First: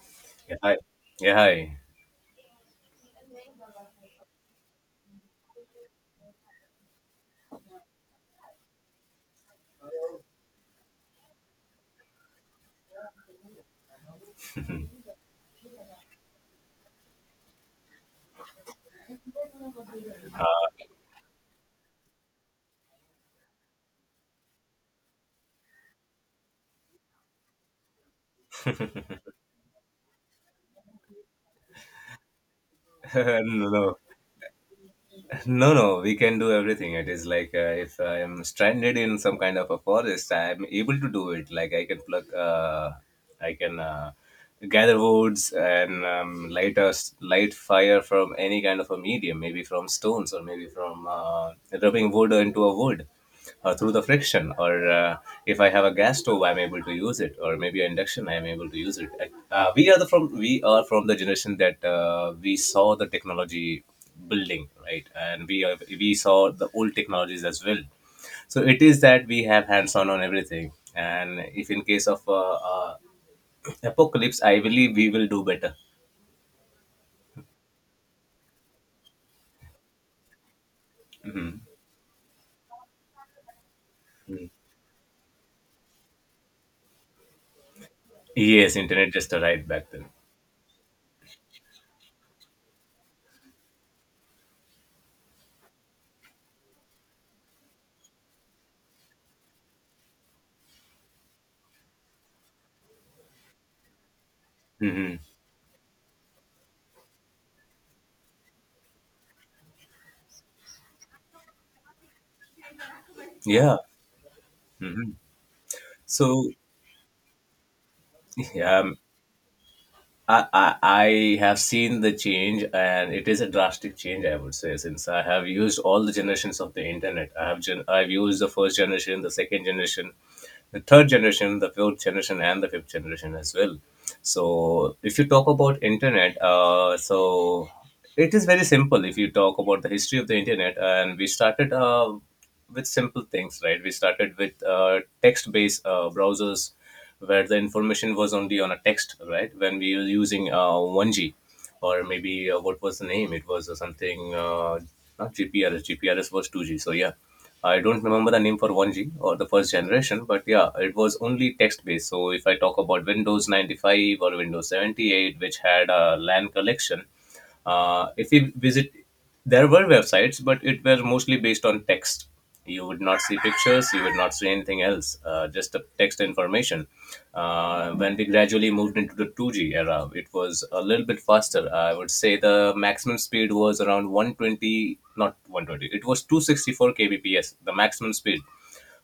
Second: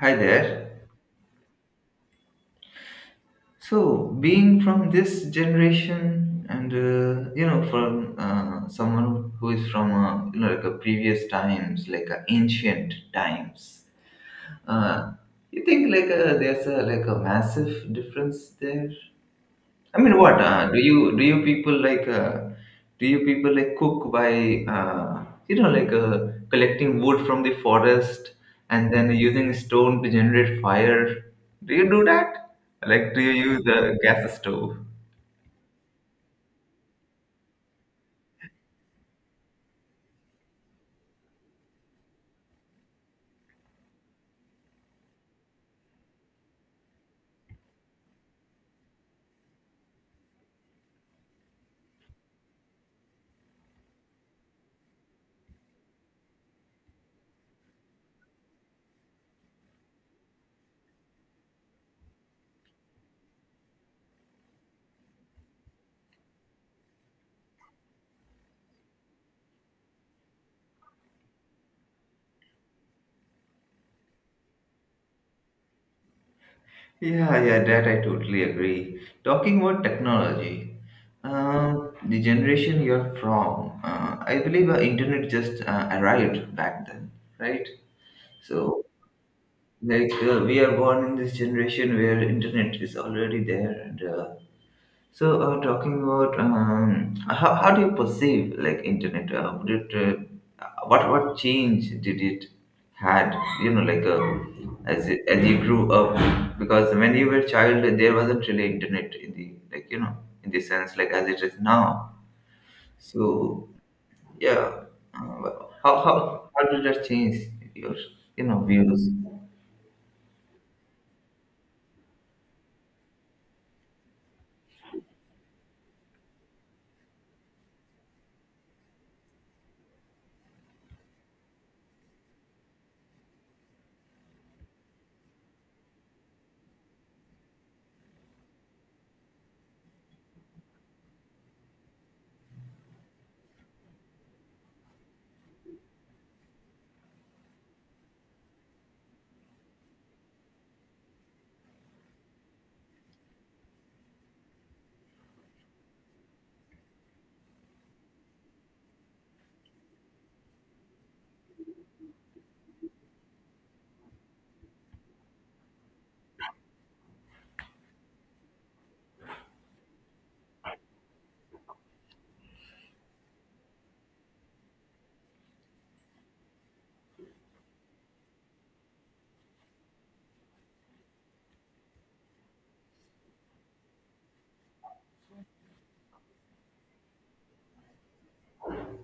Hi Yeah, hi. there. Yeah, hi. So, being from this generation, and from someone who is from like a previous times, like ancient times, uh, you think like there's a like a massive difference there. I mean, what do you people like? Do you people like cook by collecting wood from the forest and then using stone to generate fire? Do you do that? Like, do you use No, no, a gas stove? no, no. We can do everything. It is like, if I am stranded in some kind of a forest, I am able to do it. Like I can gather woods and light fire from any kind of a medium, maybe from stones or maybe from rubbing wood into a wood, through the friction or if I have a gas stove, I'm able to use it, or maybe an induction, I'm able to use it. We are from the generation that we saw the technology building, right? And we saw the old technologies as well. So it is that we have hands on everything, and if in case of apocalypse, I believe we will do better. Yeah, yeah, that I totally agree. Talking about technology, Mhm. The generation you're from, I Mhm. believe internet just arrived back then, right? Yes, So internet just arrived back then. like we are born in this generation where internet is already there and so talking about how do you perceive like internet would it what change did it had you know like uh, as Hmm. As you grew up because when you were a child there wasn't really internet in the in the sense like as it is now so Yeah. yeah Hmm. uh, how, how So, how did that change your yeah, views. I have seen the change, and it is a drastic change, I would say, since I have used all the generations of the internet. I've used the first generation, the second generation, the third generation, the fourth generation, and the fifth generation as well. So if you talk about internet, so it is very simple. If you talk about the history of the internet, and we started with simple things, right? We started with text-based browsers where the information was only on a text, right? When we were using 1G or maybe what was the name? It was something, not GPRS. GPRS was 2G. So yeah. I don't remember the name for 1G or the first generation, but yeah, it was only text based. So if I talk about Windows 95 or Windows 78, which had a LAN collection, if you visit, there were websites, but it was mostly based on text. You would not see pictures, you would not see anything else, just the text information. When we gradually moved into the 2G era, it was a little bit faster, I would say. The maximum speed was around 120, not 120, it was 264 kbps, the maximum speed,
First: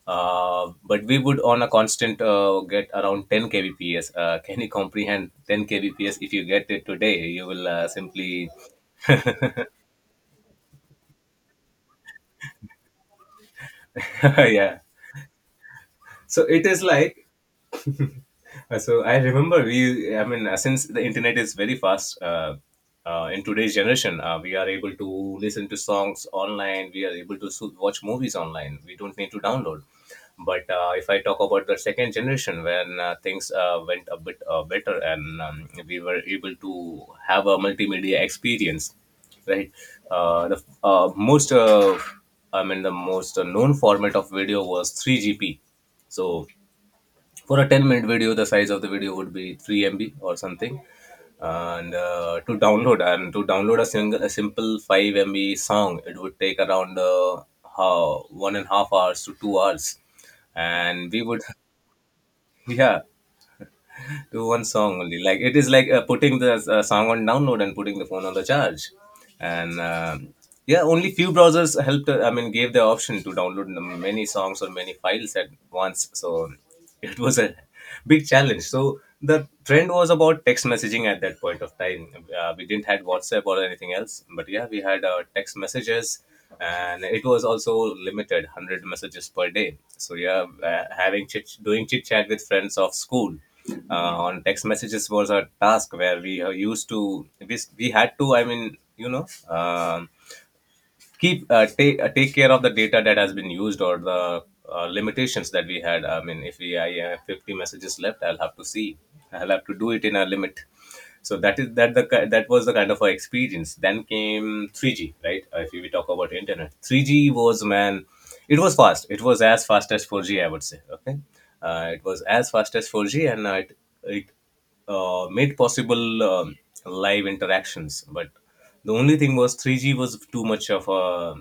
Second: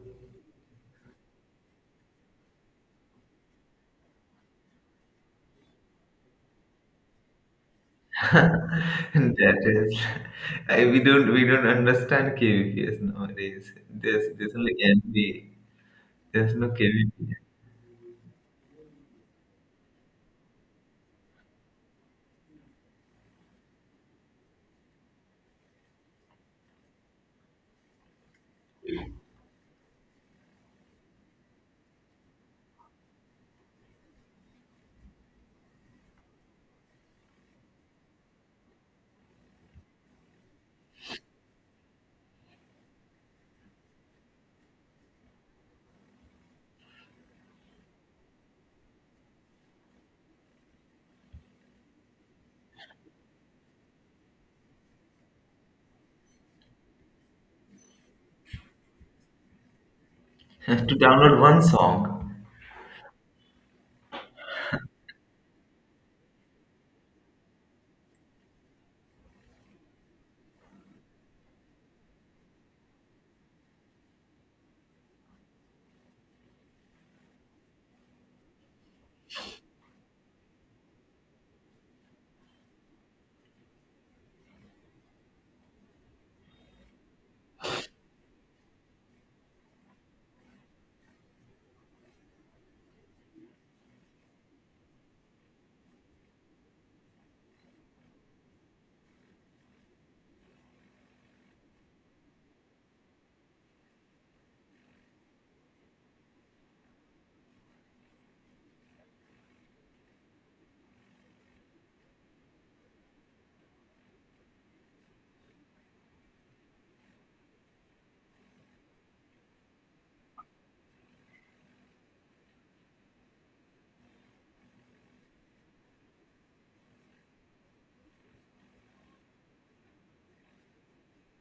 uh, but we would, on a constant, get around 10 kbps. Can you comprehend 10 kbps? If you get it today, you will simply... That is, we don't understand KVPs nowadays. There's there's only Yeah. MV. So There's it no is like, KVP. so I remember, I mean, since the internet is very fast, in today's generation, we are able to listen to songs online. We are able to watch movies online. We don't need to download. But if I talk about the second generation, when things went a bit better, and we were able to have a multimedia experience, right? Uh, the uh, most, uh, I mean, the most known format of video was 3GP. So for a 10-minute video, the size of the video would be 3 MB or something, and to download a simple 5 MB song, it would take around, 1.5 hours to 2 hours, To and we download would... one song. Yeah. To one song only. Like it is like, putting the song on download and putting the phone on the charge, and yeah, only few browsers helped, I mean, gave the option to download the many songs or many files at once. So it was a big challenge. So the trend was about text messaging at that point of time. We didn't had WhatsApp or anything else, but yeah, we had text messages, and it was also limited, 100 messages per day. So yeah, having chit doing chit chat with friends of school on text messages was a task, where we had to, I mean, um keep take take care of the data that has been used, or the limitations that we had. I mean, if we I have 50 messages left, I'll have to see. I'll have to do it in a limit. So that is, that the ki- that was the kind of a experience. Then came 3G, right? If we talk about internet, 3G was, man, it was fast. It was as fast as 4G, I would say. Okay, it was as fast as four G, and it made possible live interactions. But the only thing was, 3G was too much of a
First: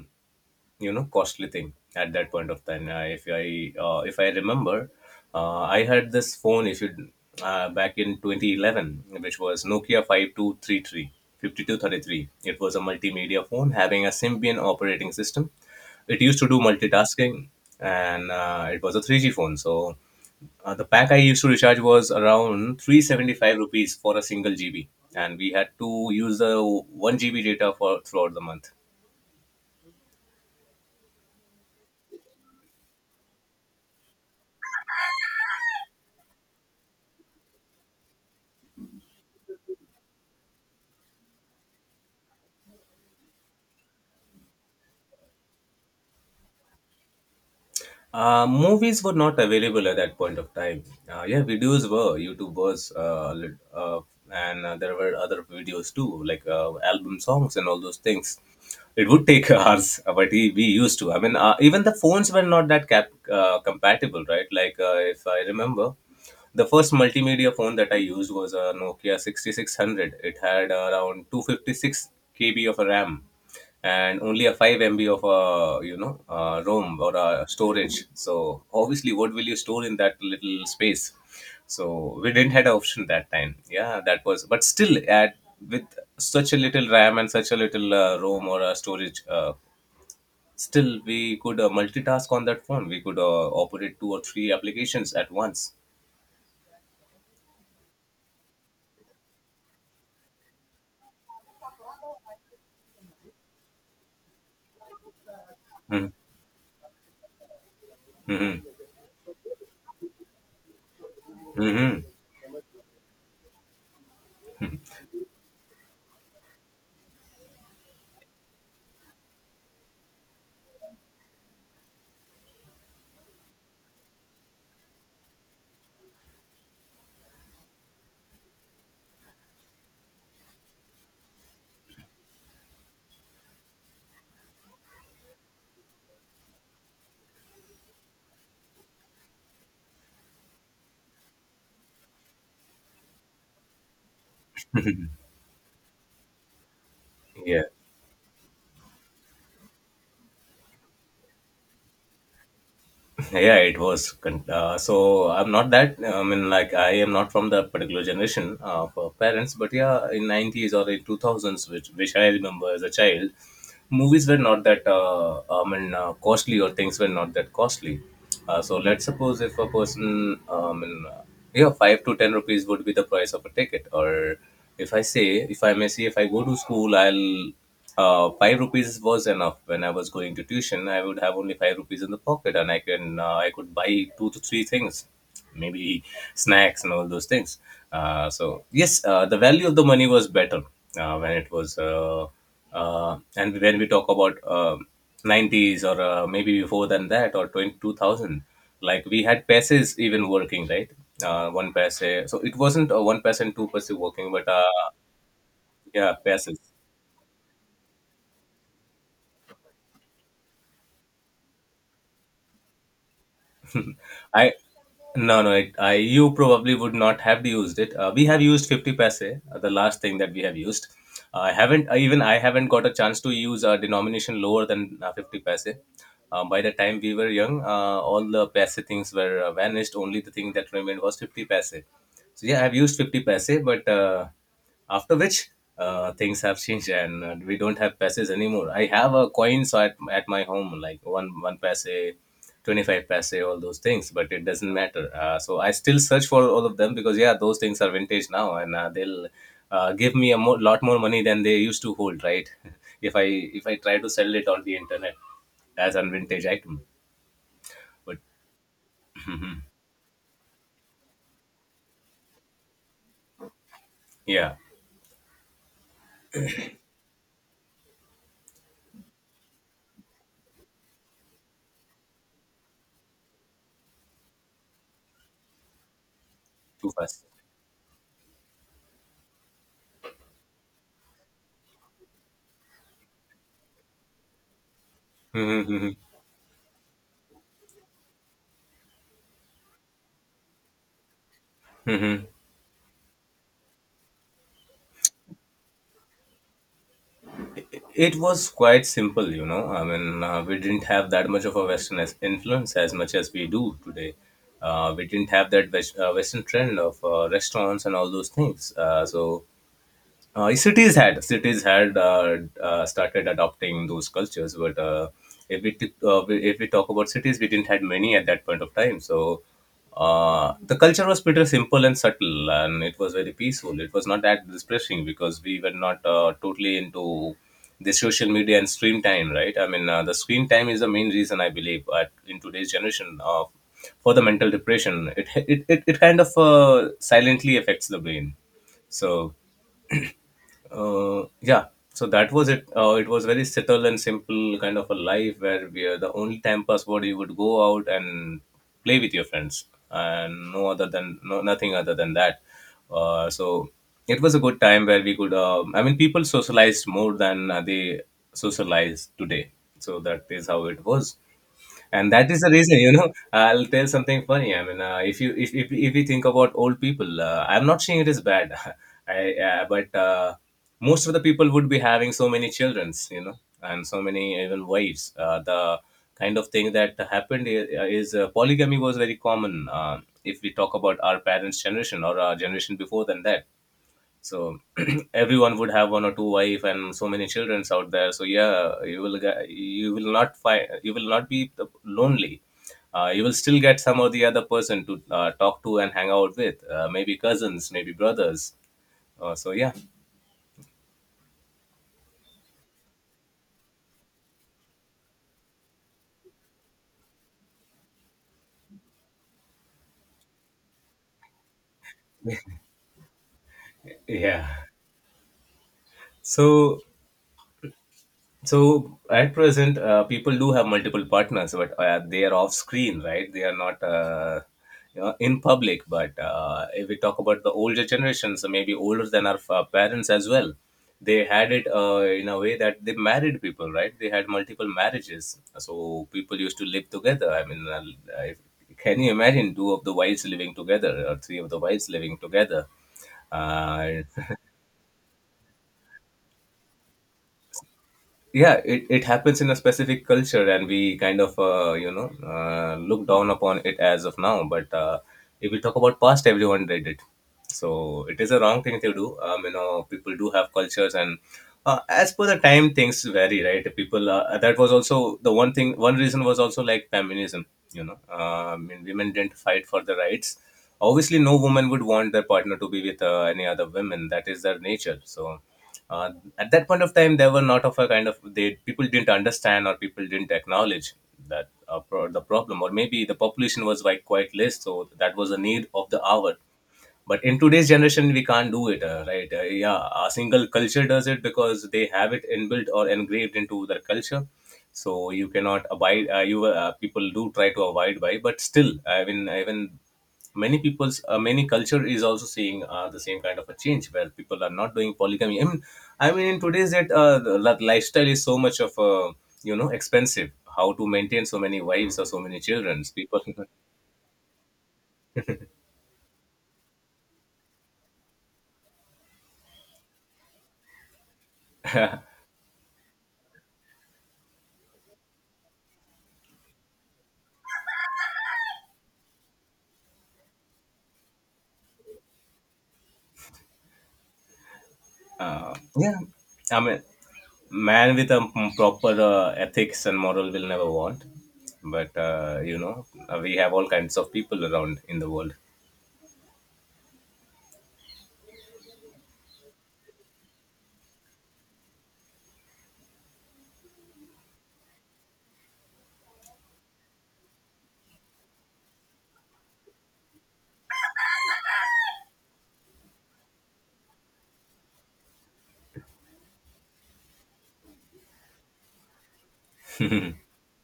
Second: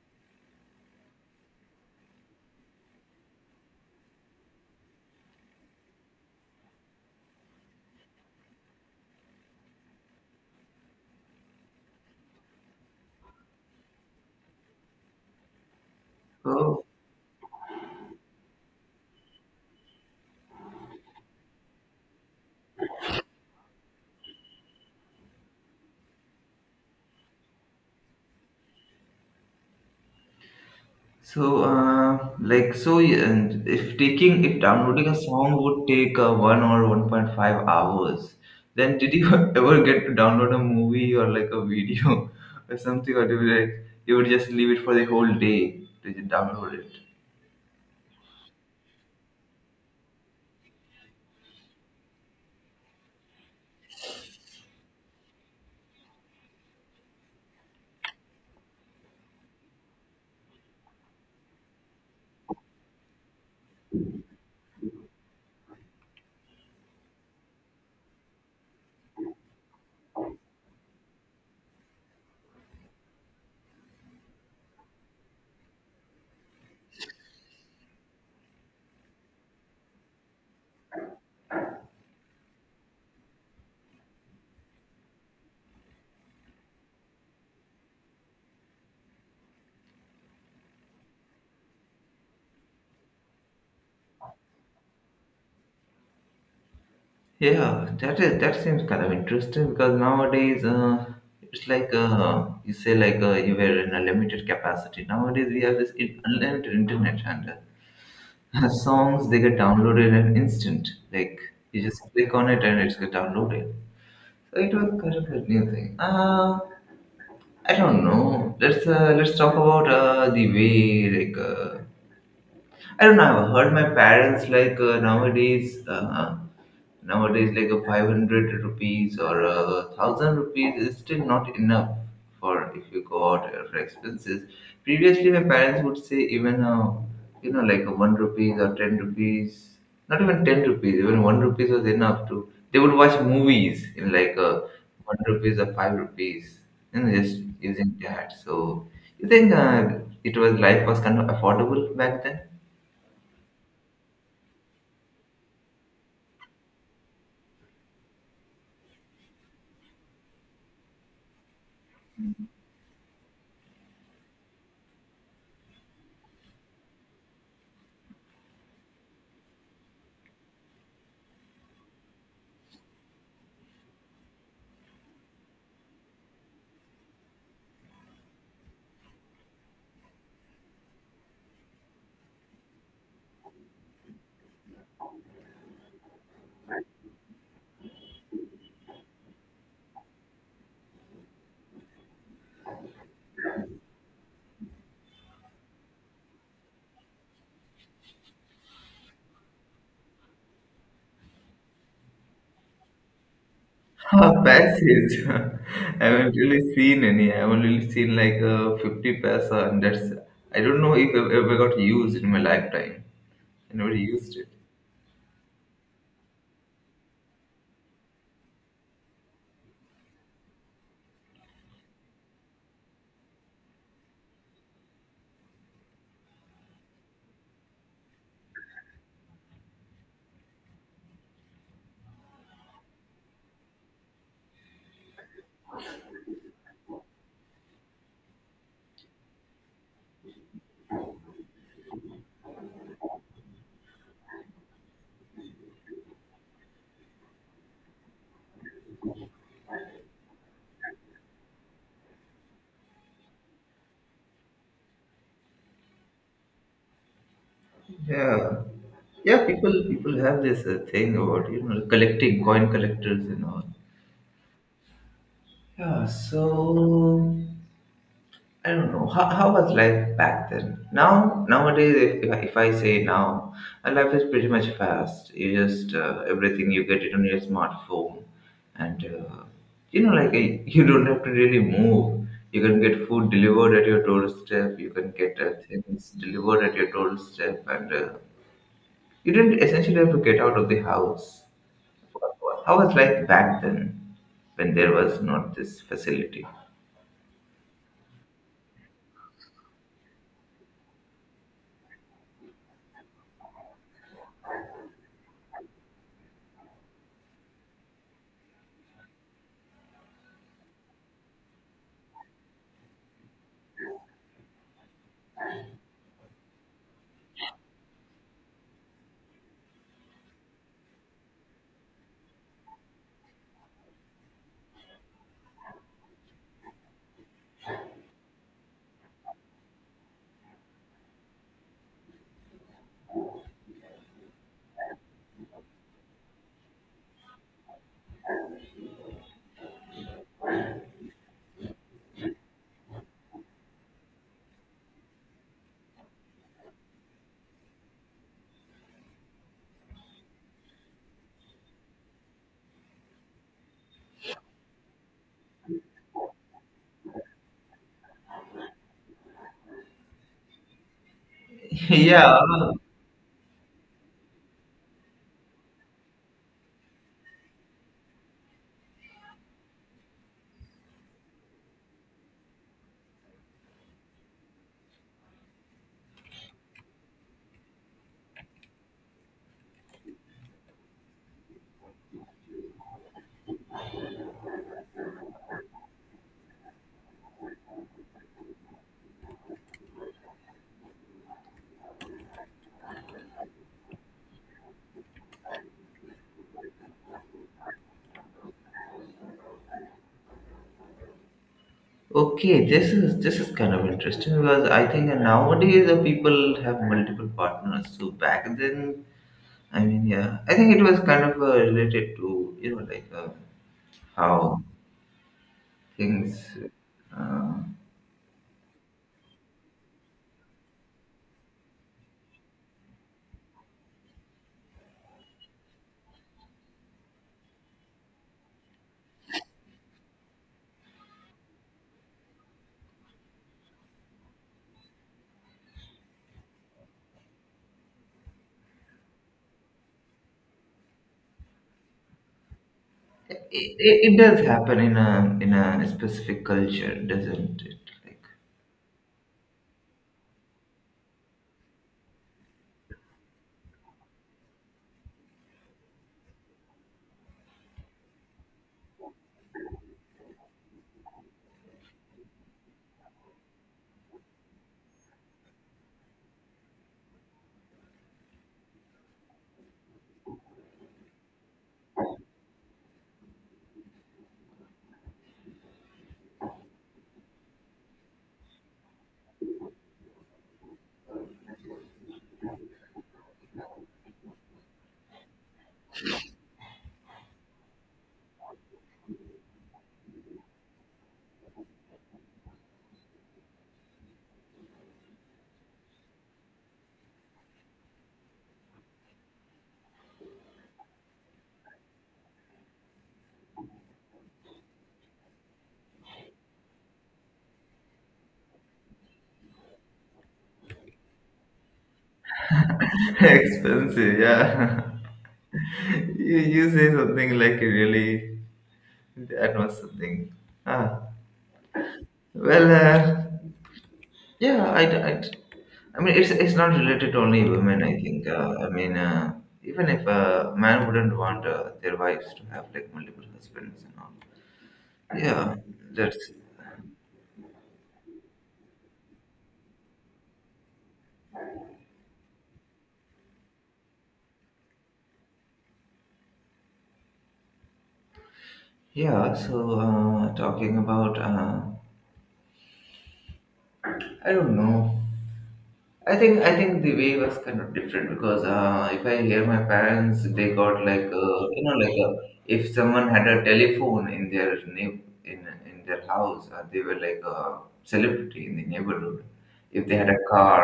costly thing at that point of time. If I remember, I had this phone issued back in 2011, which was Nokia 5233. 5233. It was a multimedia phone having a Symbian operating system. It used to do So multitasking, and it was a 3G phone. So the pack I used to recharge was around 375 rupees for a single GB, and we had to use the 1 GB data for throughout the month. so like so yeah, and if taking if downloading a song would take 1 or 1.5 hours, then did you ever get to download a movie or like a video or something or do you like you would just leave it for the whole day to download it? Movies were not available at that point of time. Yeah, videos were, YouTube was, and there were other videos too, like album songs and all those things. It would take hours, but we used to. I mean, even the phones were not that compatible, right? Like, if I remember, the first multimedia phone that I used was a Nokia 6600. It had around 256 KB of a RAM, and only a 5 MB of ROM or storage. So obviously, what will you store in that little space? So we didn't had an option that time. Yeah, that was. But still, at with such a little RAM and such a little ROM or storage, still we could multitask on that phone. We could operate two or three applications at once. Yeah, that is that seems kind of interesting because nowadays it's like you say like you were in a limited capacity. Nowadays we have this Mm-hmm. Unlimited internet and Mm-hmm. Songs they get downloaded in an instant. Like you Mm-hmm. just click on it and it's get downloaded. So it was kind of a new thing. I don't know. Let's talk about the way I don't know. I've heard my parents like nowadays. Nowadays, like a 500 rupees or a 1000 rupees is still not enough for if you go out for expenses. Previously, my parents would say even a, you know, like a 1 rupees or 10 rupees, not even 10 rupees, even 1 rupees was enough to, they would watch movies in like a 1 rupees or 5 rupees, and just Yeah. using that. So, you think it was life was kind of affordable back then? Yeah, it was so I'm not that, I mean, like, I am not from the particular generation of parents, but yeah, in 90s or in 2000s, which I remember as a child, movies were not that I mean costly, or things were not that costly. So let's suppose, if a person I mean yeah, 5 to 10 rupees would be the price of a ticket. Or if I say if I may say if I go to school, I'll... 5 rupees was enough when I was going to tuition. I would have only 5 rupees in the pocket, and I could buy two to three things, maybe snacks and all those things. So yes, the value of the money was better, when it was, and when we talk about nineties, or maybe before than that, or twenty two thousand, like we had passes even working, right. 1 paise, so it wasn't 1%, 2% working, Ah, but passes. I yeah, haven't passes. really seen any. I've only seen like 50 paisa, and that's. I don't know if I ever got used in my lifetime. I never used it. I no no it, I you probably would not have used it. We have used 50 paise, the last thing that we have used. I haven't even I haven't got a chance to use a denomination lower than 50 paise. By the time we were young, all the paise things were vanished. Only the thing that remained was 50 paise. So yeah, I've used 50 paise, but after which things have changed, and we don't have paise anymore. I have a coins at my home, like one paise, 25 paise, all those things, but it doesn't matter. So I still search for all of them, because yeah, those things are vintage now, and they'll give me a lot more money than they used to hold, right? If I try to sell it on the internet as an vintage item, but Yeah, yeah. People have this thing about collecting coin collectors and all. yeah, Yeah. So. I don't know how was life back then. Now nowadays, if I say now, life is pretty much fast. You just everything you too get it on fast. your smartphone, and you know like uh, you don't have to really move. You can get food delivered at your doorstep. You can get things delivered at your doorstep, and you didn't essentially have to get out of the house. How was life back then, when there was not this facility? It was quite simple. I mean, we didn't have that much of a Western as influence as much as we do today. We didn't have that Western trend of restaurants and all those things. So cities had started adopting those cultures, but if we talk about cities, we didn't had many at that point of time. So the culture was pretty simple and subtle, and it was very peaceful. It was not that distressing, because we were not totally into the social media and screen time, right? I mean, the screen time is the main reason, I believe, in today's generation, for the mental depression. It kind of silently affects the brain. So uh, yeah so that was it. It was very subtle and simple kind of a life where we are the only time pass what you would go out and play with your friends and no other than no, nothing other than that. So it was a good time where we could I mean people socialized more than they socialize today. So that is how it was. And that is Yeah. the reason, you know, I'll tell something funny. I mean, if you if we think about old people, I'm not saying it is bad. I, but Most of the people would be having so many childrens, you know, and so many even wives. The kind of thing that happened is, is polygamy was very common. If we talk about our parents generation or our generation before than that. So everyone would have one or two wife and so many childrens out there. So yeah, you will not find, you will not be lonely. You will still get some or the other person to talk to and hang out with, maybe cousins, maybe brothers. So yeah. Okay, this is kind of interesting because I think nowadays the people have multiple partners. So back then, I mean, yeah, I think it was kind of related to Yeah, how things. so. Uh, So at present, people do have multiple partners, but they are off screen, right? They are not you know, in public. But if we talk about the older generations, so maybe older than our parents as well, they had it in a way that they married people, right? They had multiple marriages, so people used to live together. I mean, if can you imagine two of the wives living together or three of the wives living together? Uh, it does happen in a specific culture, doesn't it? Like yeah, it happens in a specific culture, and we kind of you know, look down upon it as of now. But if we talk about past, everyone did it. So it is a wrong thing to do. You know, people do have cultures, and as per the time things vary, right? People that was also the one thing, one reason was also like feminism, you know. I mean, women didn't fight for the rights. Obviously no woman would want their partner to be with any other women, that is their nature. So uh, at that point of time there were not of a kind of they, people didn't understand or people didn't acknowledge that the problem, or maybe the population was like quite less, so that was a need of the hour. But in today's generation we can't do it, right? Yeah. A single culture does it because they have it inbuilt or engraved into their culture. So you cannot abide. You People do try to avoid by, but still, I mean, even many people's many culture is also seeing the same kind of a change where people are not doing polygamy. I mean in today's that the lifestyle is so much of you know, expensive. How to maintain so many wives or so many children, people? expensive, yeah. You say something like really that was something. Ah, well. Yeah, I mean, it's not related to only women. I think. I mean, even if a man wouldn't want their wives to have like multiple husbands and all. Yeah, Yeah, that's I mean, man with a proper ethics and moral will never want. But you know, we have all kinds of people around in the world. yeah. So talking about, I don't know. I think the way was kind of different because if I hear my parents, they got like if someone had a telephone in their in their house, they were like a celebrity in the neighborhood. If they had a car,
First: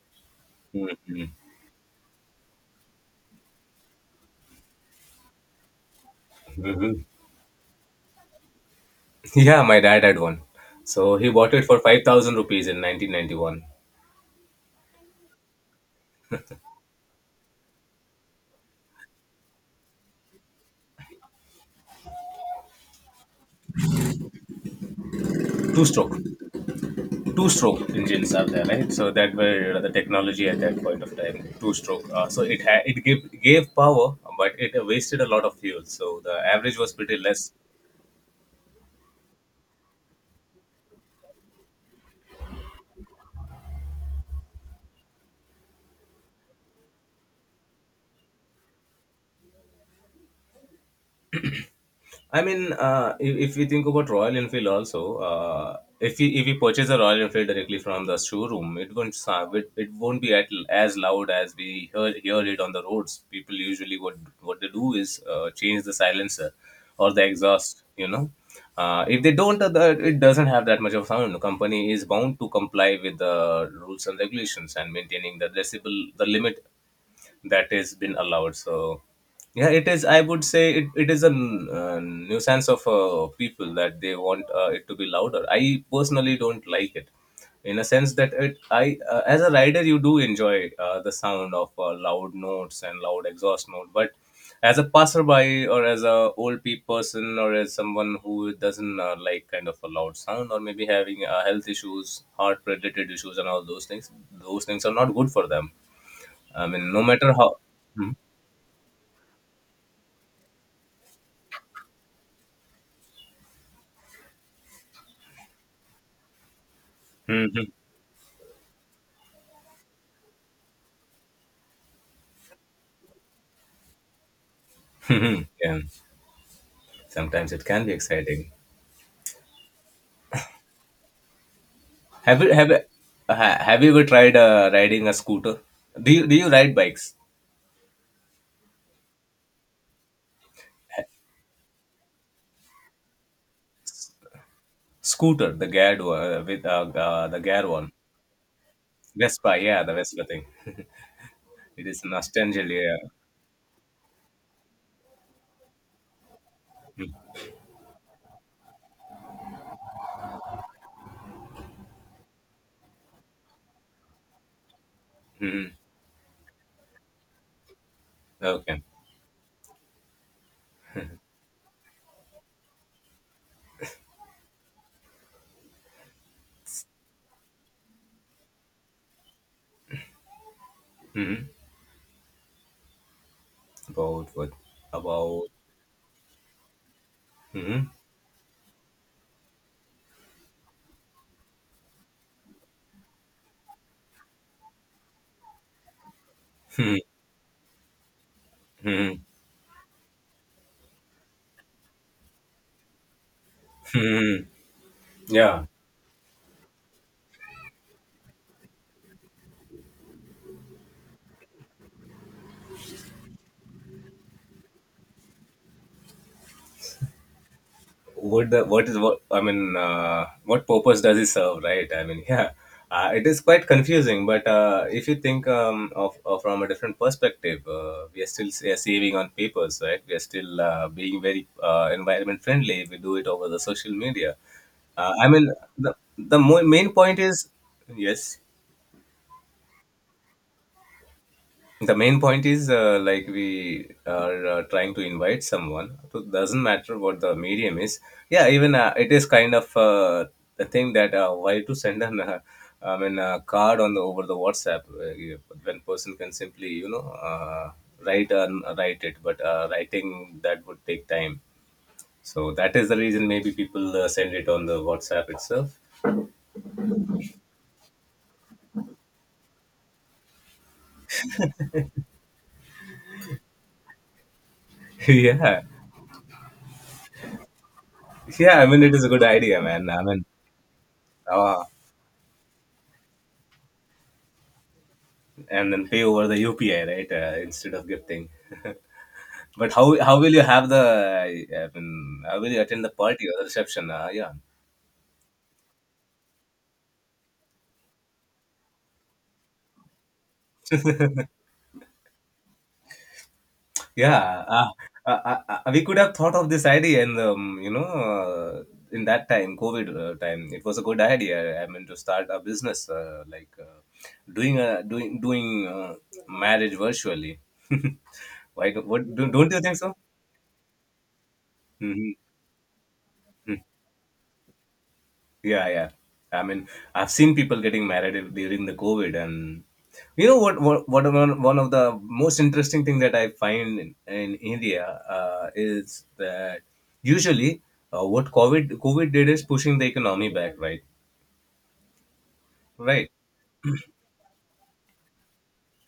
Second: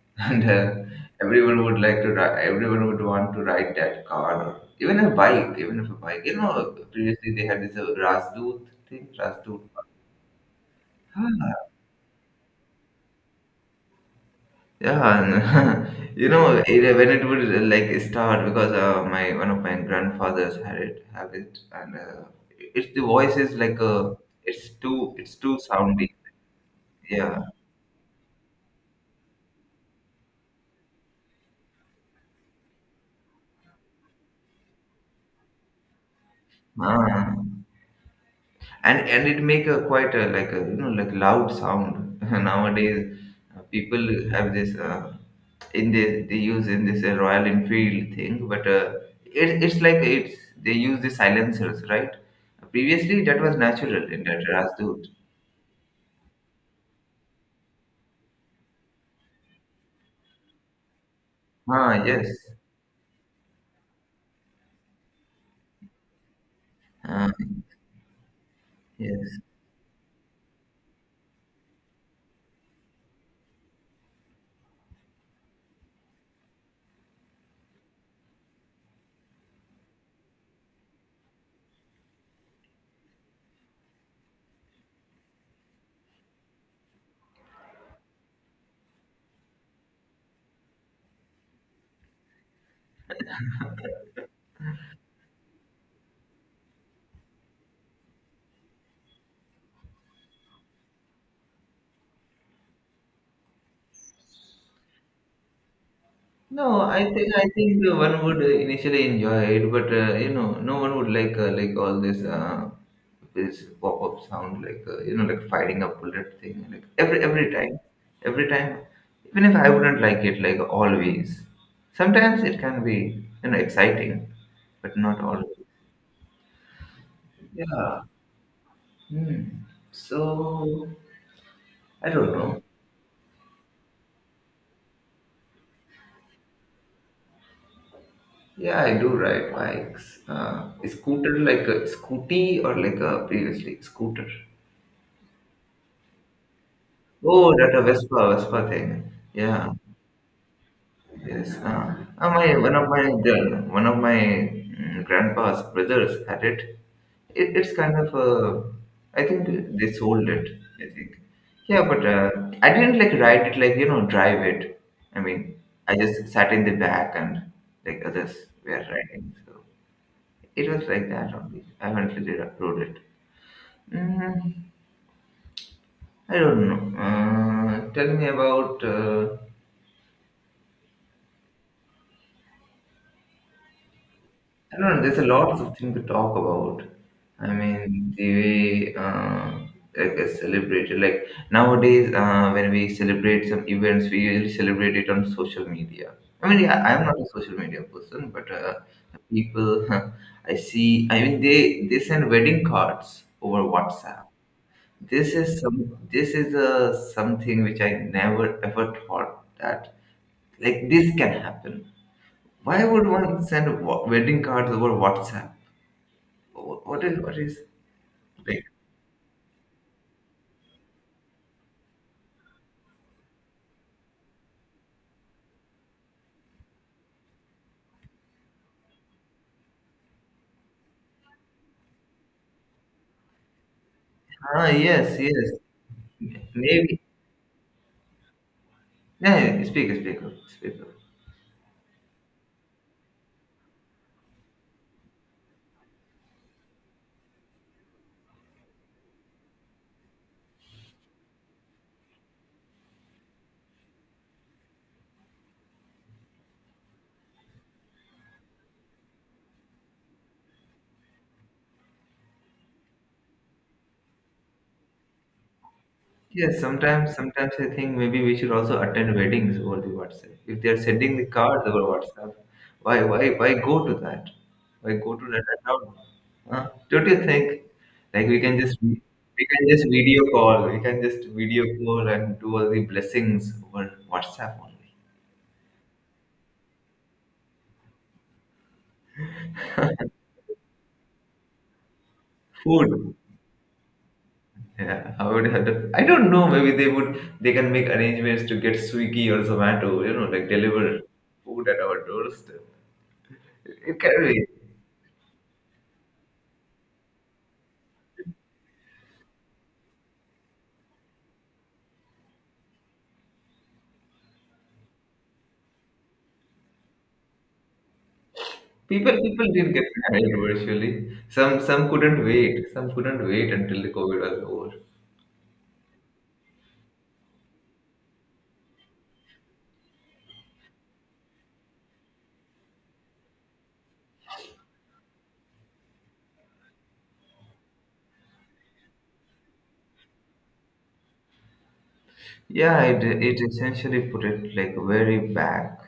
and Mhm. everyone would like to ride, everyone would want to ride that car, or even a bike, even if a bike. You know, Mhm. previously they had this Rasdoot thing, Yeah, Rasdoot. my dad had one. So he bought it for 5,000 rupees in 1991. Yeah, and you know, it, when it would like start because my one of my grandfathers had it, have it, and it's the voice is like a, it's too Two soundy. stroke. Yeah, Two stroke engines are there, right? So that were the technology at that point of time. Two stroke. So it gave, gave power, but it wasted a lot of fuel. So the average was pretty ah. less. And it make a quite a like a you know like loud sound. Nowadays, people have this in the they use in this Royal Enfield thing, but it, it's like it's they use the silencers, right? I mean, uh, Previously, if, that if was we think about natural in Royal that Enfield Razdu. also, if we purchase a Royal Enfield directly from the showroom, it won't sound, it won't be at, as loud as we Ah, hear, yes. hear it on the roads. People usually what they do is change the silencer or the Ah, exhaust. You know, if they yes. don't, it doesn't have that much of sound. The company is bound to comply with the rules and regulations and maintaining the decibel the limit that has been allowed. So yeah, it is, I would say it is a nuisance of people that they want it to be louder. I personally don't like it, in a sense that it I as a rider you do enjoy the sound of loud notes and loud exhaust note. But as a passerby or as a old person or as someone who doesn't like kind of a loud sound or maybe having health issues, heart related issues and all those things, those things are not good for them. I No, mean, no I think matter I how. think uh, Hmm. one would initially enjoy it, but you know, no one would like all this this pop-up sound, like you know, like firing a bullet thing. Like Hmm, hmm, every time, even if I wouldn't like it, like always. Sometimes it can be you know exciting, but hmm, not hmm. always. Yeah, sometimes it can be Yeah. exciting. Hmm. So I don't Have you know. have you, have you ever tried riding a scooter? Do you ride bikes? Yeah, I do ride bikes. Scooter, like a scooty or like a previously scooter. Scooter, the geared one, with the Oh, gear that a one. Vespa, Vespa thing. Vespa, Yeah, yeah, the Vespa thing. yes. It is My nostalgia. one of my Yeah. the, one of my grandpa's brothers had it. It. It's kind of I think they sold it. I think. Yeah, but I didn't like ride it like you know drive it. I mean, Hmm. I just sat in the back and like others were Okay. riding. So. It was like that only. I haven't really wrote it. Mm, I don't know. Tell me about. Hmm. About what? I don't know. There's a About. lot of things to talk about. I Hmm. mean, the way like it's celebrated. Like nowadays, when we celebrate some events, we usually celebrate it on social media. I mean, yeah, Hmm. I'm not a social media person, but Hmm. people I see. I mean, they send wedding cards over WhatsApp. Hmm. This is Yeah. some. This is a something which I never ever thought that like this can happen. Why would one send wedding cards over WhatsApp? What is What the like? what is what, I mean, what purpose does it serve, right? I mean yeah, it is quite confusing. But if you think, of from a different perspective, we are still saving on papers, right? We are still being very environment friendly. We do it over the social media. Ah, yes, I mean, yes. the main Maybe. point is, yes, Yeah, yeah, speak. the main point is, like we are trying to invite someone, so it doesn't matter what the medium is. Yeah, even it is kind of the thing that why to send an I mean a card on the over the WhatsApp, when person can simply, you know, uh, write and write it. But writing that would take time, so that is the reason maybe people send it on the WhatsApp itself. Yes, sometimes I think maybe we should also attend weddings over the WhatsApp. If they are sending the cards over WhatsApp, why why go to that? Why go to that Yeah. account? Huh? Don't you think? Like we Yeah, can I just mean it is a good we idea, can just man. I video mean, call. We can just uh, video call and do all the blessings over WhatsApp only. and then pay over the UPI, right? Instead of gifting. But how will you have the? I mean, how will you attend the Food. party or the reception? Yeah. Yeah, I would have to, I don't know. Maybe they would. They can make arrangements to get Swiggy or Zomato. You know, like deliver food at our doorstep. It can Yeah. be. Uh, uh, uh, we could have thought of this idea, and you know, in that time, COVID time, it was a good idea. I mean, to start a business like doing a doing doing marriage virtually. Why? Do what People do, people don't you did think get so? married virtually. Some Mm-hmm. couldn't wait. Some couldn't wait until the COVID was over. Yeah, yeah. I mean, I've seen people getting married during the COVID, and you know what? One of the most interesting thing that I find in India is that usually what COVID did is pushing the economy back, right? Yeah, it Right. it essentially put it like very back.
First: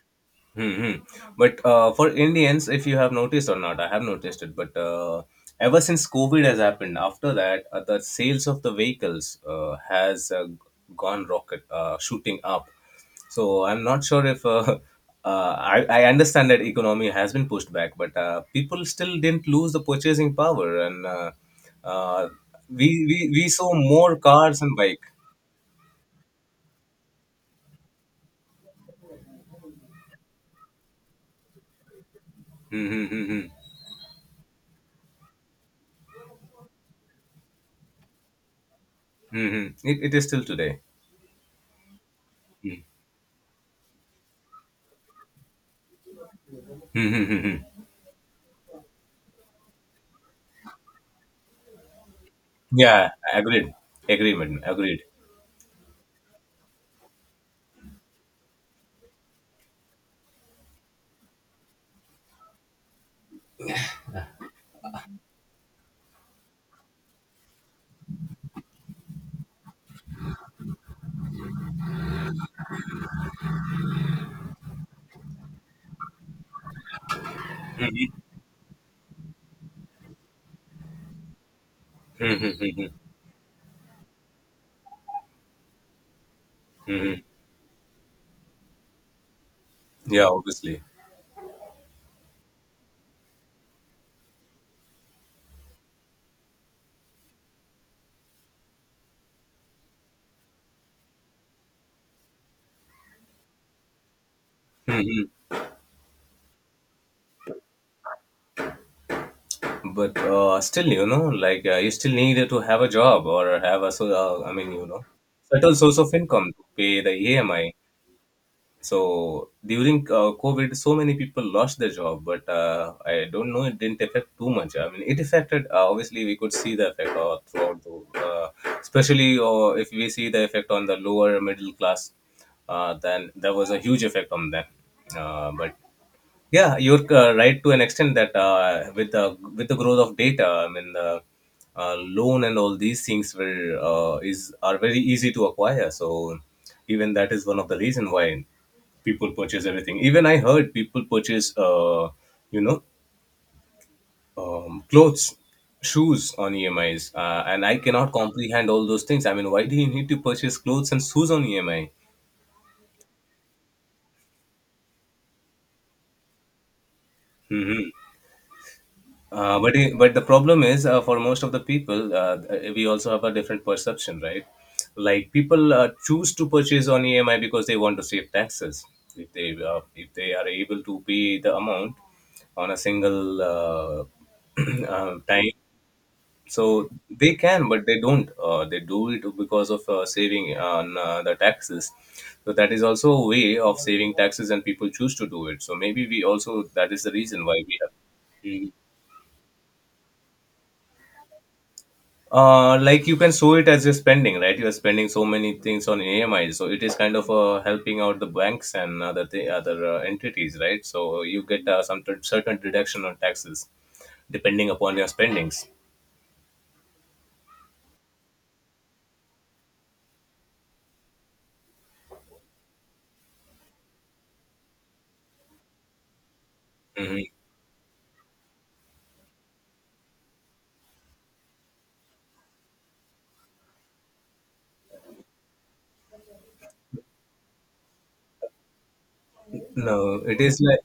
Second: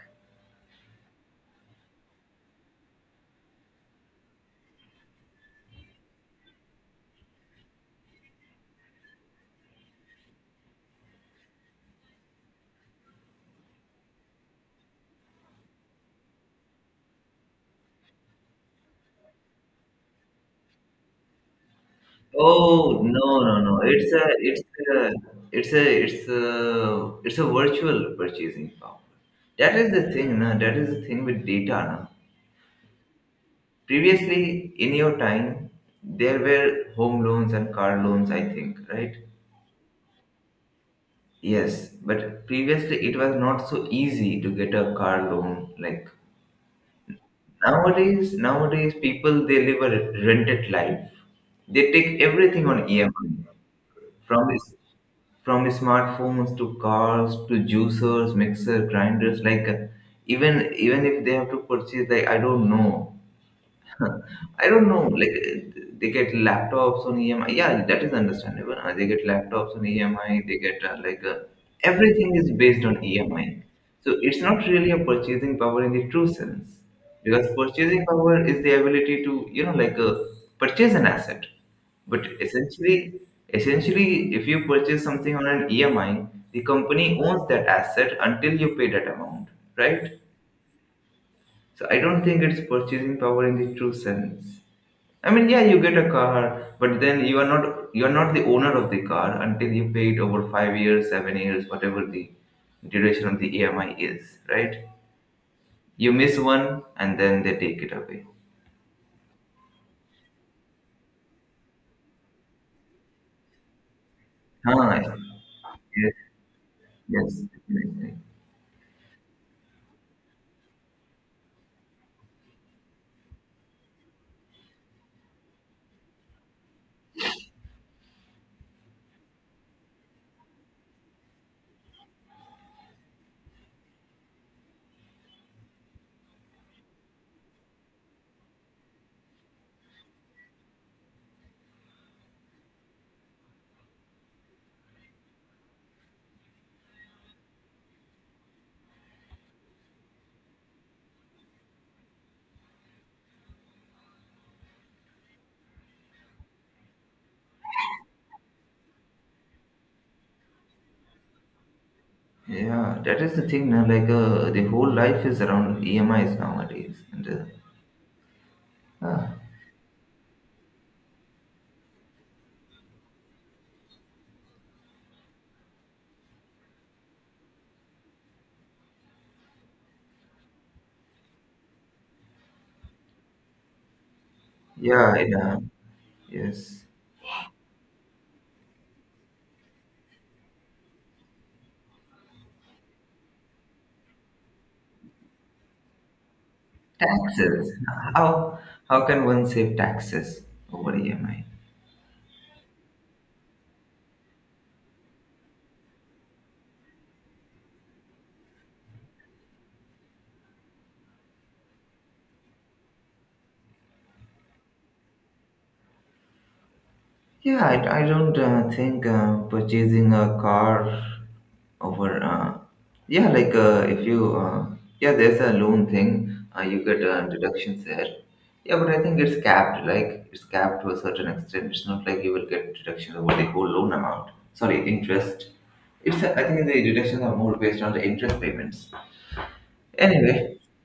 Hmm. Hmm. But for Indians, if you have noticed or not, I have noticed it. But ever since COVID has happened, after that, the sales of the vehicles has gone rocket, shooting up. So I'm not sure if I understand that economy has been pushed back. But people still didn't lose the purchasing power, and uh, we, Oh, no, we we no, saw no! More cars it's and bike. a it's a it's a virtual purchasing power. That is the thing, na. That is the thing with data, na. Mm-hmm. Previously, in your time, there were home loans and car loans. I think, right? Mm-hmm. It is still today. Yes, but previously it was not so easy to get a car loan. Like Mm-hmm. nowadays, nowadays people they live a rented life. They take everything on Yeah, EMI, agreed. Agreed, from madam. this, Agreed. from the smartphones to cars to juicers, mixer, grinders. Like even even if they have to purchase, like I don't know, huh. I don't know. Like they get laptops on EMI. Yeah, that is understandable. They get laptops on EMI. They get everything is based on EMI. So it's not really a purchasing power in the true sense, because purchasing power is the ability to you know like purchase an asset. But Hmm. essentially, essentially, if you purchase something on an EMI, the Hmm. company owns that asset until you pay that amount, right? Yeah, obviously. So I don't think it's purchasing power in the true sense. I mean, yeah, you get a car, but then you are not the owner of the car until you pay it over 5 years, 7 years, whatever the duration of the EMI is, right? Hmm. You miss one, and then they take it away. But still, you know, like you still need to have a job or have a so I mean, you know, Ah, certain source of yes, income to pay the yes, EMI. definitely. So during COVID, so many people lost their job, but I don't know, it didn't affect too much. I mean, it affected. Obviously, we could see the effect throughout the, especially if we see the effect on the lower middle class, then there was a huge effect on them. But yeah, you're right to an extent that with the growth of data, I mean, the loan and all these things were is are very easy to acquire. So even that is one of the reason why people purchase everything. Even I heard people purchase, you know, clothes, shoes on EMIs, and I cannot comprehend all those things. I mean, why do you need to purchase clothes and shoes on EMI? Yeah, that is the thing now. Like, the whole life is around EMIs nowadays, and Hmm. ah, But but the problem is, for most of the people, we also have a different perception, right? Like people choose to purchase on EMI because they want to save taxes. If they are able to pay the amount on a single yeah, time, yeah, yes, so they can, but they don't. They do it because of saving on the taxes. So that is also a way of saving taxes, and people choose to do it. So maybe we also that is the reason why taxes. we How have. how can one save taxes over EMI? Like you can show it as you're spending, right? You're spending so many things on ami, so it is kind of helping out the banks and other entities, right? So you get certain deduction on taxes depending upon your spendings. Yeah, I don't think purchasing a car over, yeah, like if you, yeah, there's a loan thing, you get Mhm. Deductions there. Yeah, but I think it's capped, like it's capped to a certain extent. It's not like you will get deductions over the whole loan amount. Sorry, interest. It's I think the deductions are more based on the interest payments. No, it is Anyway, like,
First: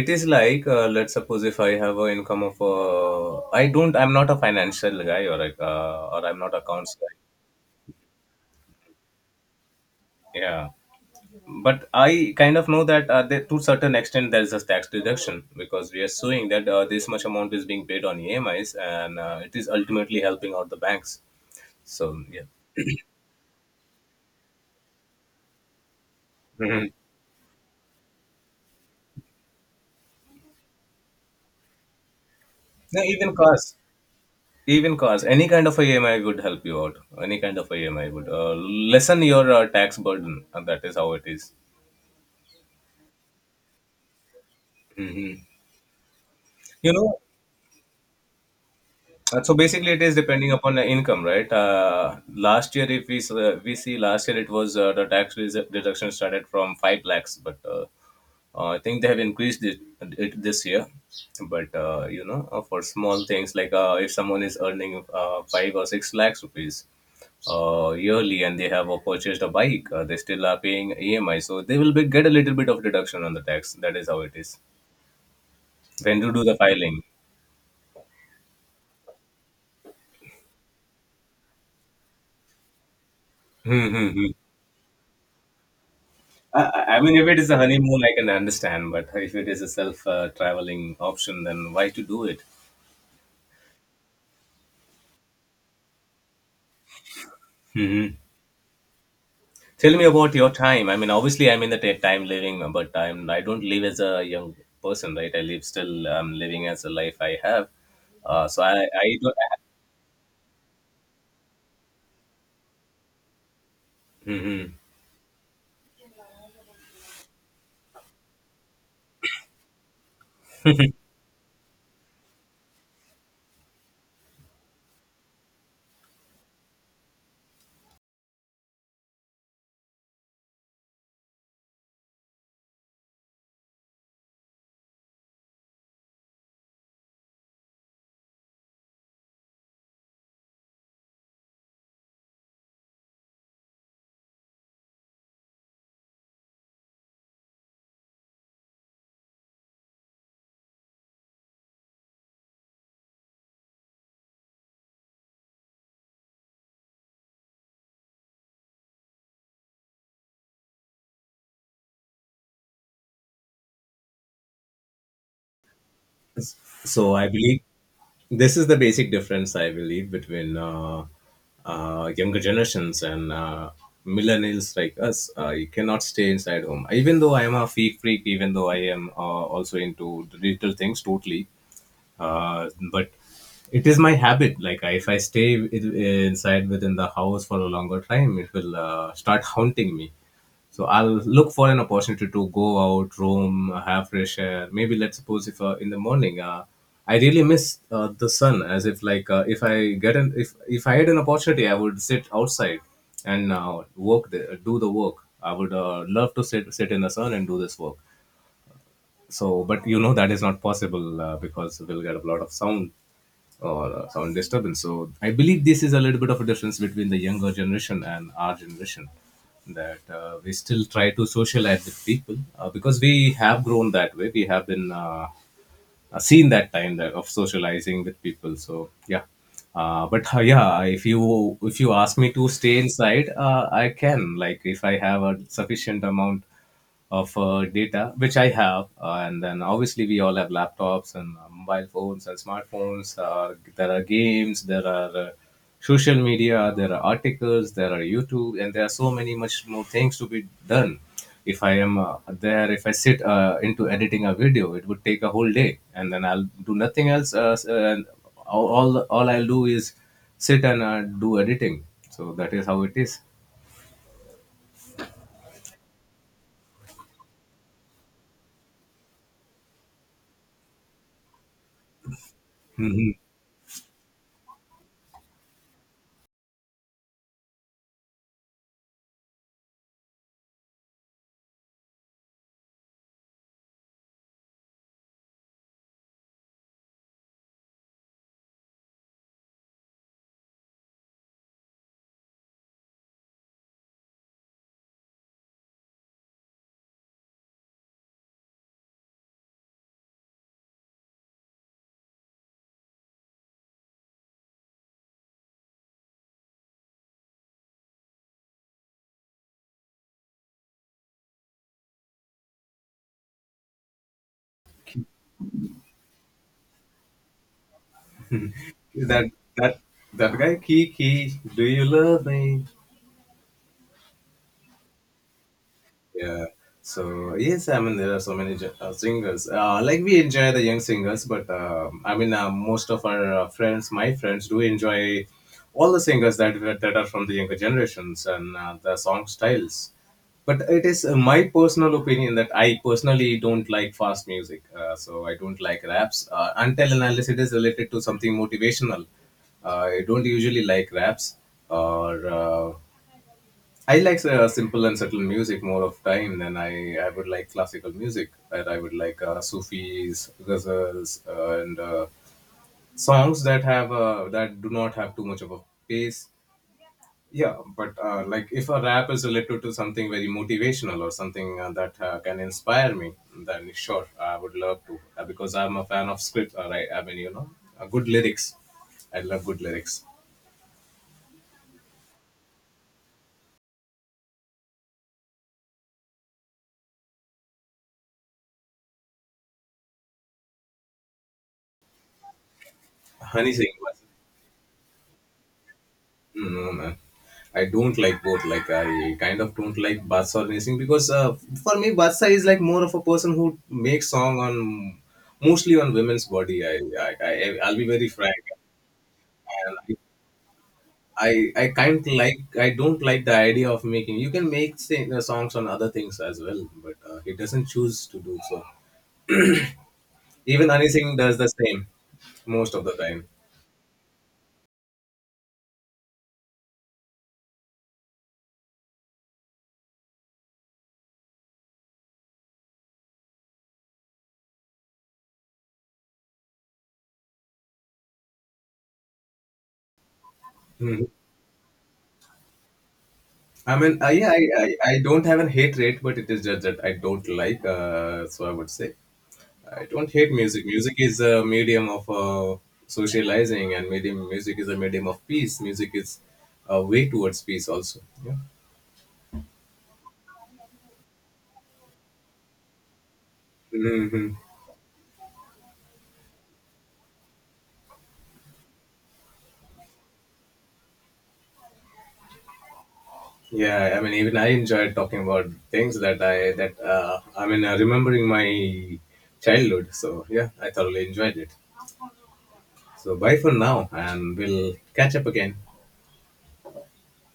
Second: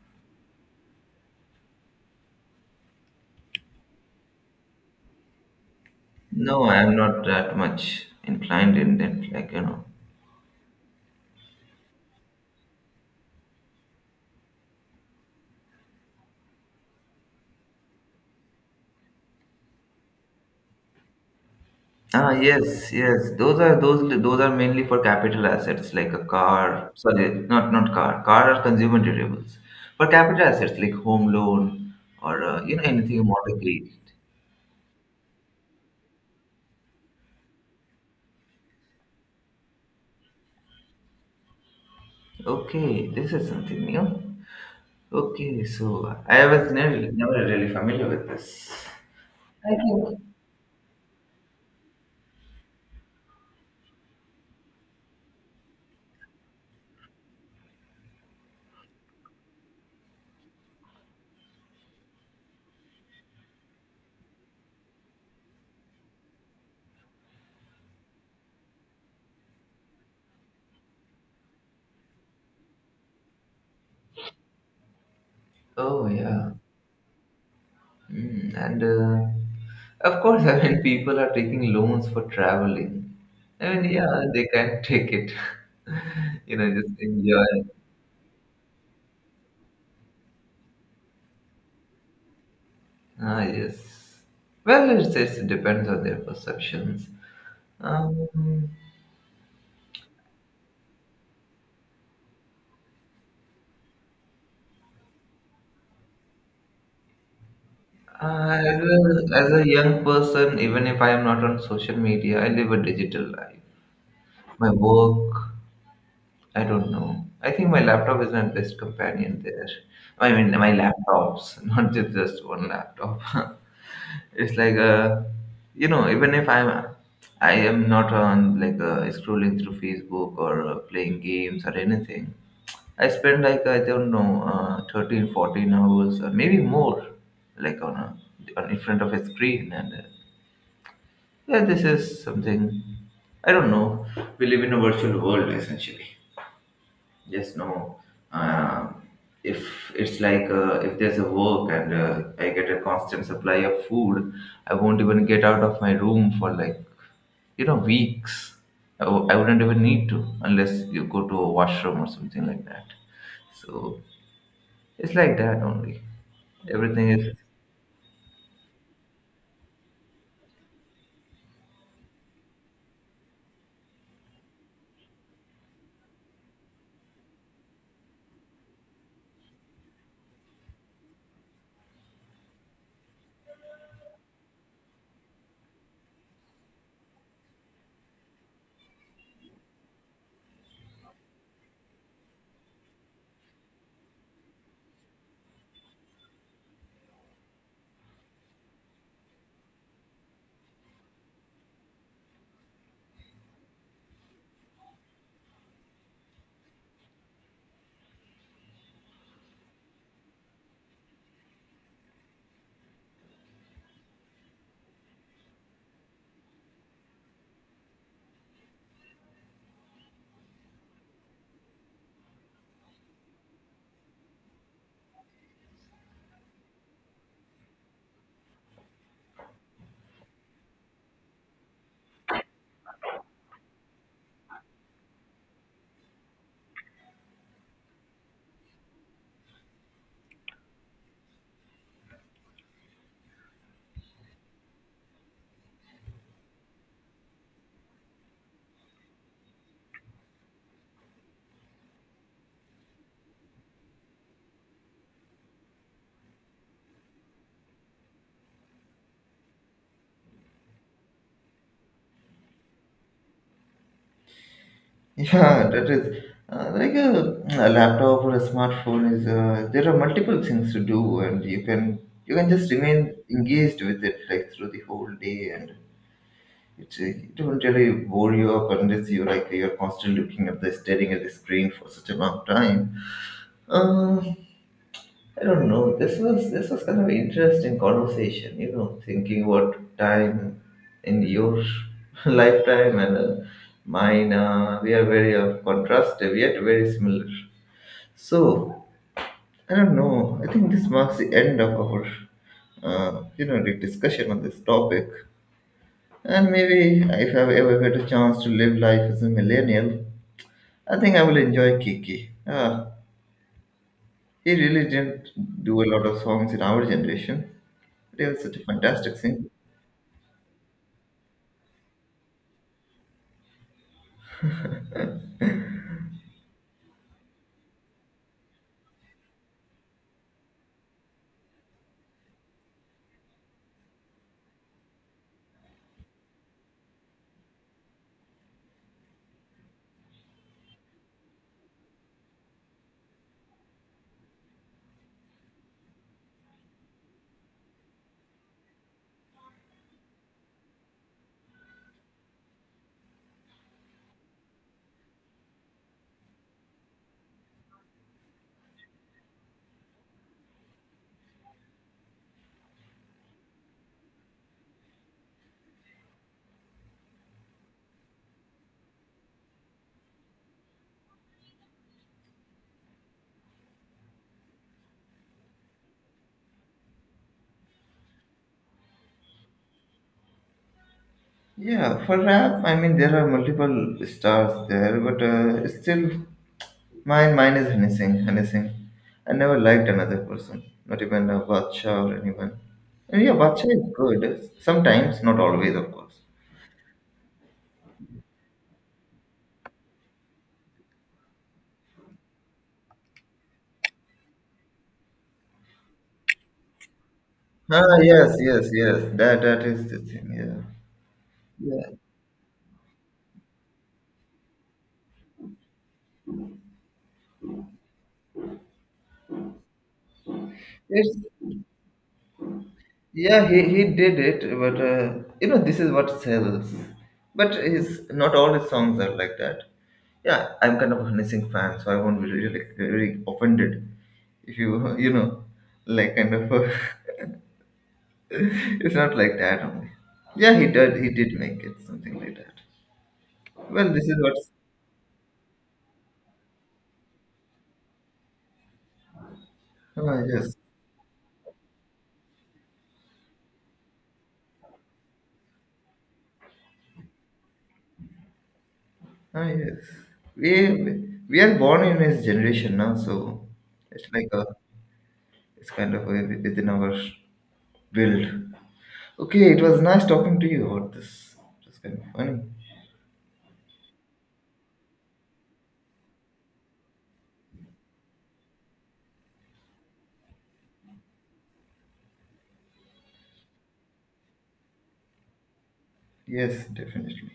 it is like let's suppose if I have an income of I don't, I'm not a financial guy, or like or I'm not no, accounts I'm guy. not that much inclined in it, like, you know. Yeah. But I kind of know that to certain extent there is a tax deduction because we are suing that this much amount is being paid on EMIs, and it is ultimately helping out the banks. So Ah, yeah. yes, yes. Those are those are mainly for capital assets like a car. Mhm. Sorry, not car. Car are consumer durables. For capital assets like home loan or you know No, anything mortgage. even cars, any kind of a EMI would help you out. Any kind of a EMI would lessen your tax burden, and that is how it is. Okay, this is something new. Mhm. Okay, so I was You never know, never really familiar with this. So I basically, it is think. depending upon the income, right? Last year, if we s- we see last year, it was deduction started from 5 lakhs, but I think they have increased it, it this year. But you know, for small things like if someone is earning 5 or 6 lakhs rupees yearly, and they have purchased a bike, they still are paying EMI, so they will be, get a little bit of deduction on the tax. That is how it is Oh when you do yeah, the filing. mm, and of course, I mean people are taking loans for traveling. I mean, yeah, they can take it. you know, I just mean, if it is a enjoy. honeymoon, I can understand. But if it is a self-traveling option, then why to do it? Ah, yes. Well, it depends on their perceptions. Hmm. Um, Tell me about your time. I mean, obviously, I'm in the time living, but I don't live as a young person, right? I live still. I'm living as a life I have. Uh, so I I don't. as a young person, even if I am not on social media, I live a digital life. My Hmm. work, I don't know. I think my laptop is my best companion there. I mean, my laptops, not just one laptop. it's like a, you know, even if I'm, I am not on like scrolling through Facebook or playing games or anything. I spent like I don't know 13 14 hours or maybe more like on a on in front of a screen and yeah, this is something I don't know, we live in a virtual world essentially, just know, uh, if it's like if there's a work and I get a constant supply of food, I won't even get out of my room for like, you know, weeks. I wouldn't even need to unless you go to a washroom or something like that. So it's like that only. Everything So I is, believe this is the basic difference I believe between younger generations and millennials like us. You cannot stay inside home even though I am a freak, even though I am also into digital things totally. But It is my habit, like I, if I stay I- inside within the house for a longer time, it will start haunting me. So I'll look for an opportunity to go out, roam, have fresh air. Maybe let's suppose if in the morning, I really miss the sun. As if like if I had an opportunity, I would sit outside and do the work. I would love to sit in the sun and do this work. So but you know that is not possible because we'll get a lot of sound or sound disturbance. So I believe this is a little bit of a difference between the younger generation and our generation, that we still try to socialize with people because we have grown that way. We have been seen that time that of socializing with people. So yeah. But yeah, if you ask me to stay inside, I can. Like if I have a sufficient amount of data, which I have. And then obviously we all have laptops and mobile phones and smartphones. There are games, there are social media, there are articles, there are YouTube, and there are so many much more things to be done. If if I sit into editing a video, it would take a whole day, and then I'll do nothing else. And all I'll do is sit and do editing. So that is how it is. yeah, that is like a laptop or a smartphone is, there are multiple things to do and you can, you can just remain engaged with it like through the whole day, and it, it won't really bore you up unless you like you're constantly looking at the staring at the screen for such a long time. Um I don't know. This was kind of interesting conversation. You know, thinking about time in your lifetime and mine. We are very contrastive yet very similar. So I don't know. I think this marks the end of our you know the discussion on this topic. And maybe if I ever get a chance to live life as a millennial, I think I will enjoy Kiki. He really didn't do a lot of songs in our generation. It was such a fantastic that scene. that that guy Key key, do you love me? Yeah. So yes, I mean there are so many singers. Like we enjoy the young singers, but I mean most of our friends, my friends, do enjoy all the singers that are from the younger generations and the song styles. But it is my personal opinion that I personally don't like fast music. So I don't like raps until and unless it is related to something motivational. I don't usually like raps or. I like simple and subtle music more of time than I would like classical music. That I would like Sufis, ghazals, and songs that have that do not have too much of a pace. Yeah, but like if a rap is related to something very motivational or something that can inspire me, then sure, I would love to because I'm a fan of script. All right, I mean you know, good lyrics. I love good lyrics. Yeah, for rap, I mean, there are multiple stars there, but still, mine is Honey Singh. Honey Singh. I never liked another person, not even Bacha or anyone. And yeah, Honey Bacha Singh. is good sometimes, not always, of course. No, man. I don't like both. Like I kind of don't like Badshah or anything because for me, Badshah is like more of a person who makes song on mostly on women's body. I'll be Ah, very frank, yes, yes, yes. That is and the thing. Yeah, I yeah. kind of like I don't like the idea of making. You can make songs on other things as well, but he doesn't choose to do so. Even Honey Singh It's does the same most of the time. yeah, he did it, but you know, this is what sells. But his not all his songs are like that. Yeah, I'm kind of a Hissing fan, so I won't be really, really offended if you, you know, like kind of. It's not like that only. Yeah, he did. Mm-hmm. He did make it something like that. I Well, mean, this is what. I don't have a hate rate, but it is just that I don't like. So I would say I don't Ah, hate yes. music. Music is a medium of socializing, and medium music is a medium of peace. Music is a way towards peace, also. Yeah. Ah, yes. We are born in his generation now, so it's like Hmm. a, it's kind of a, within our build. Okay, it was nice talking to you about this. It was kind of funny. Yeah. I mean, even I enjoyed talking about things that I mean, remembering my childhood. So yeah, I thoroughly enjoyed it. So bye for now, and we'll catch up again. Yes, definitely.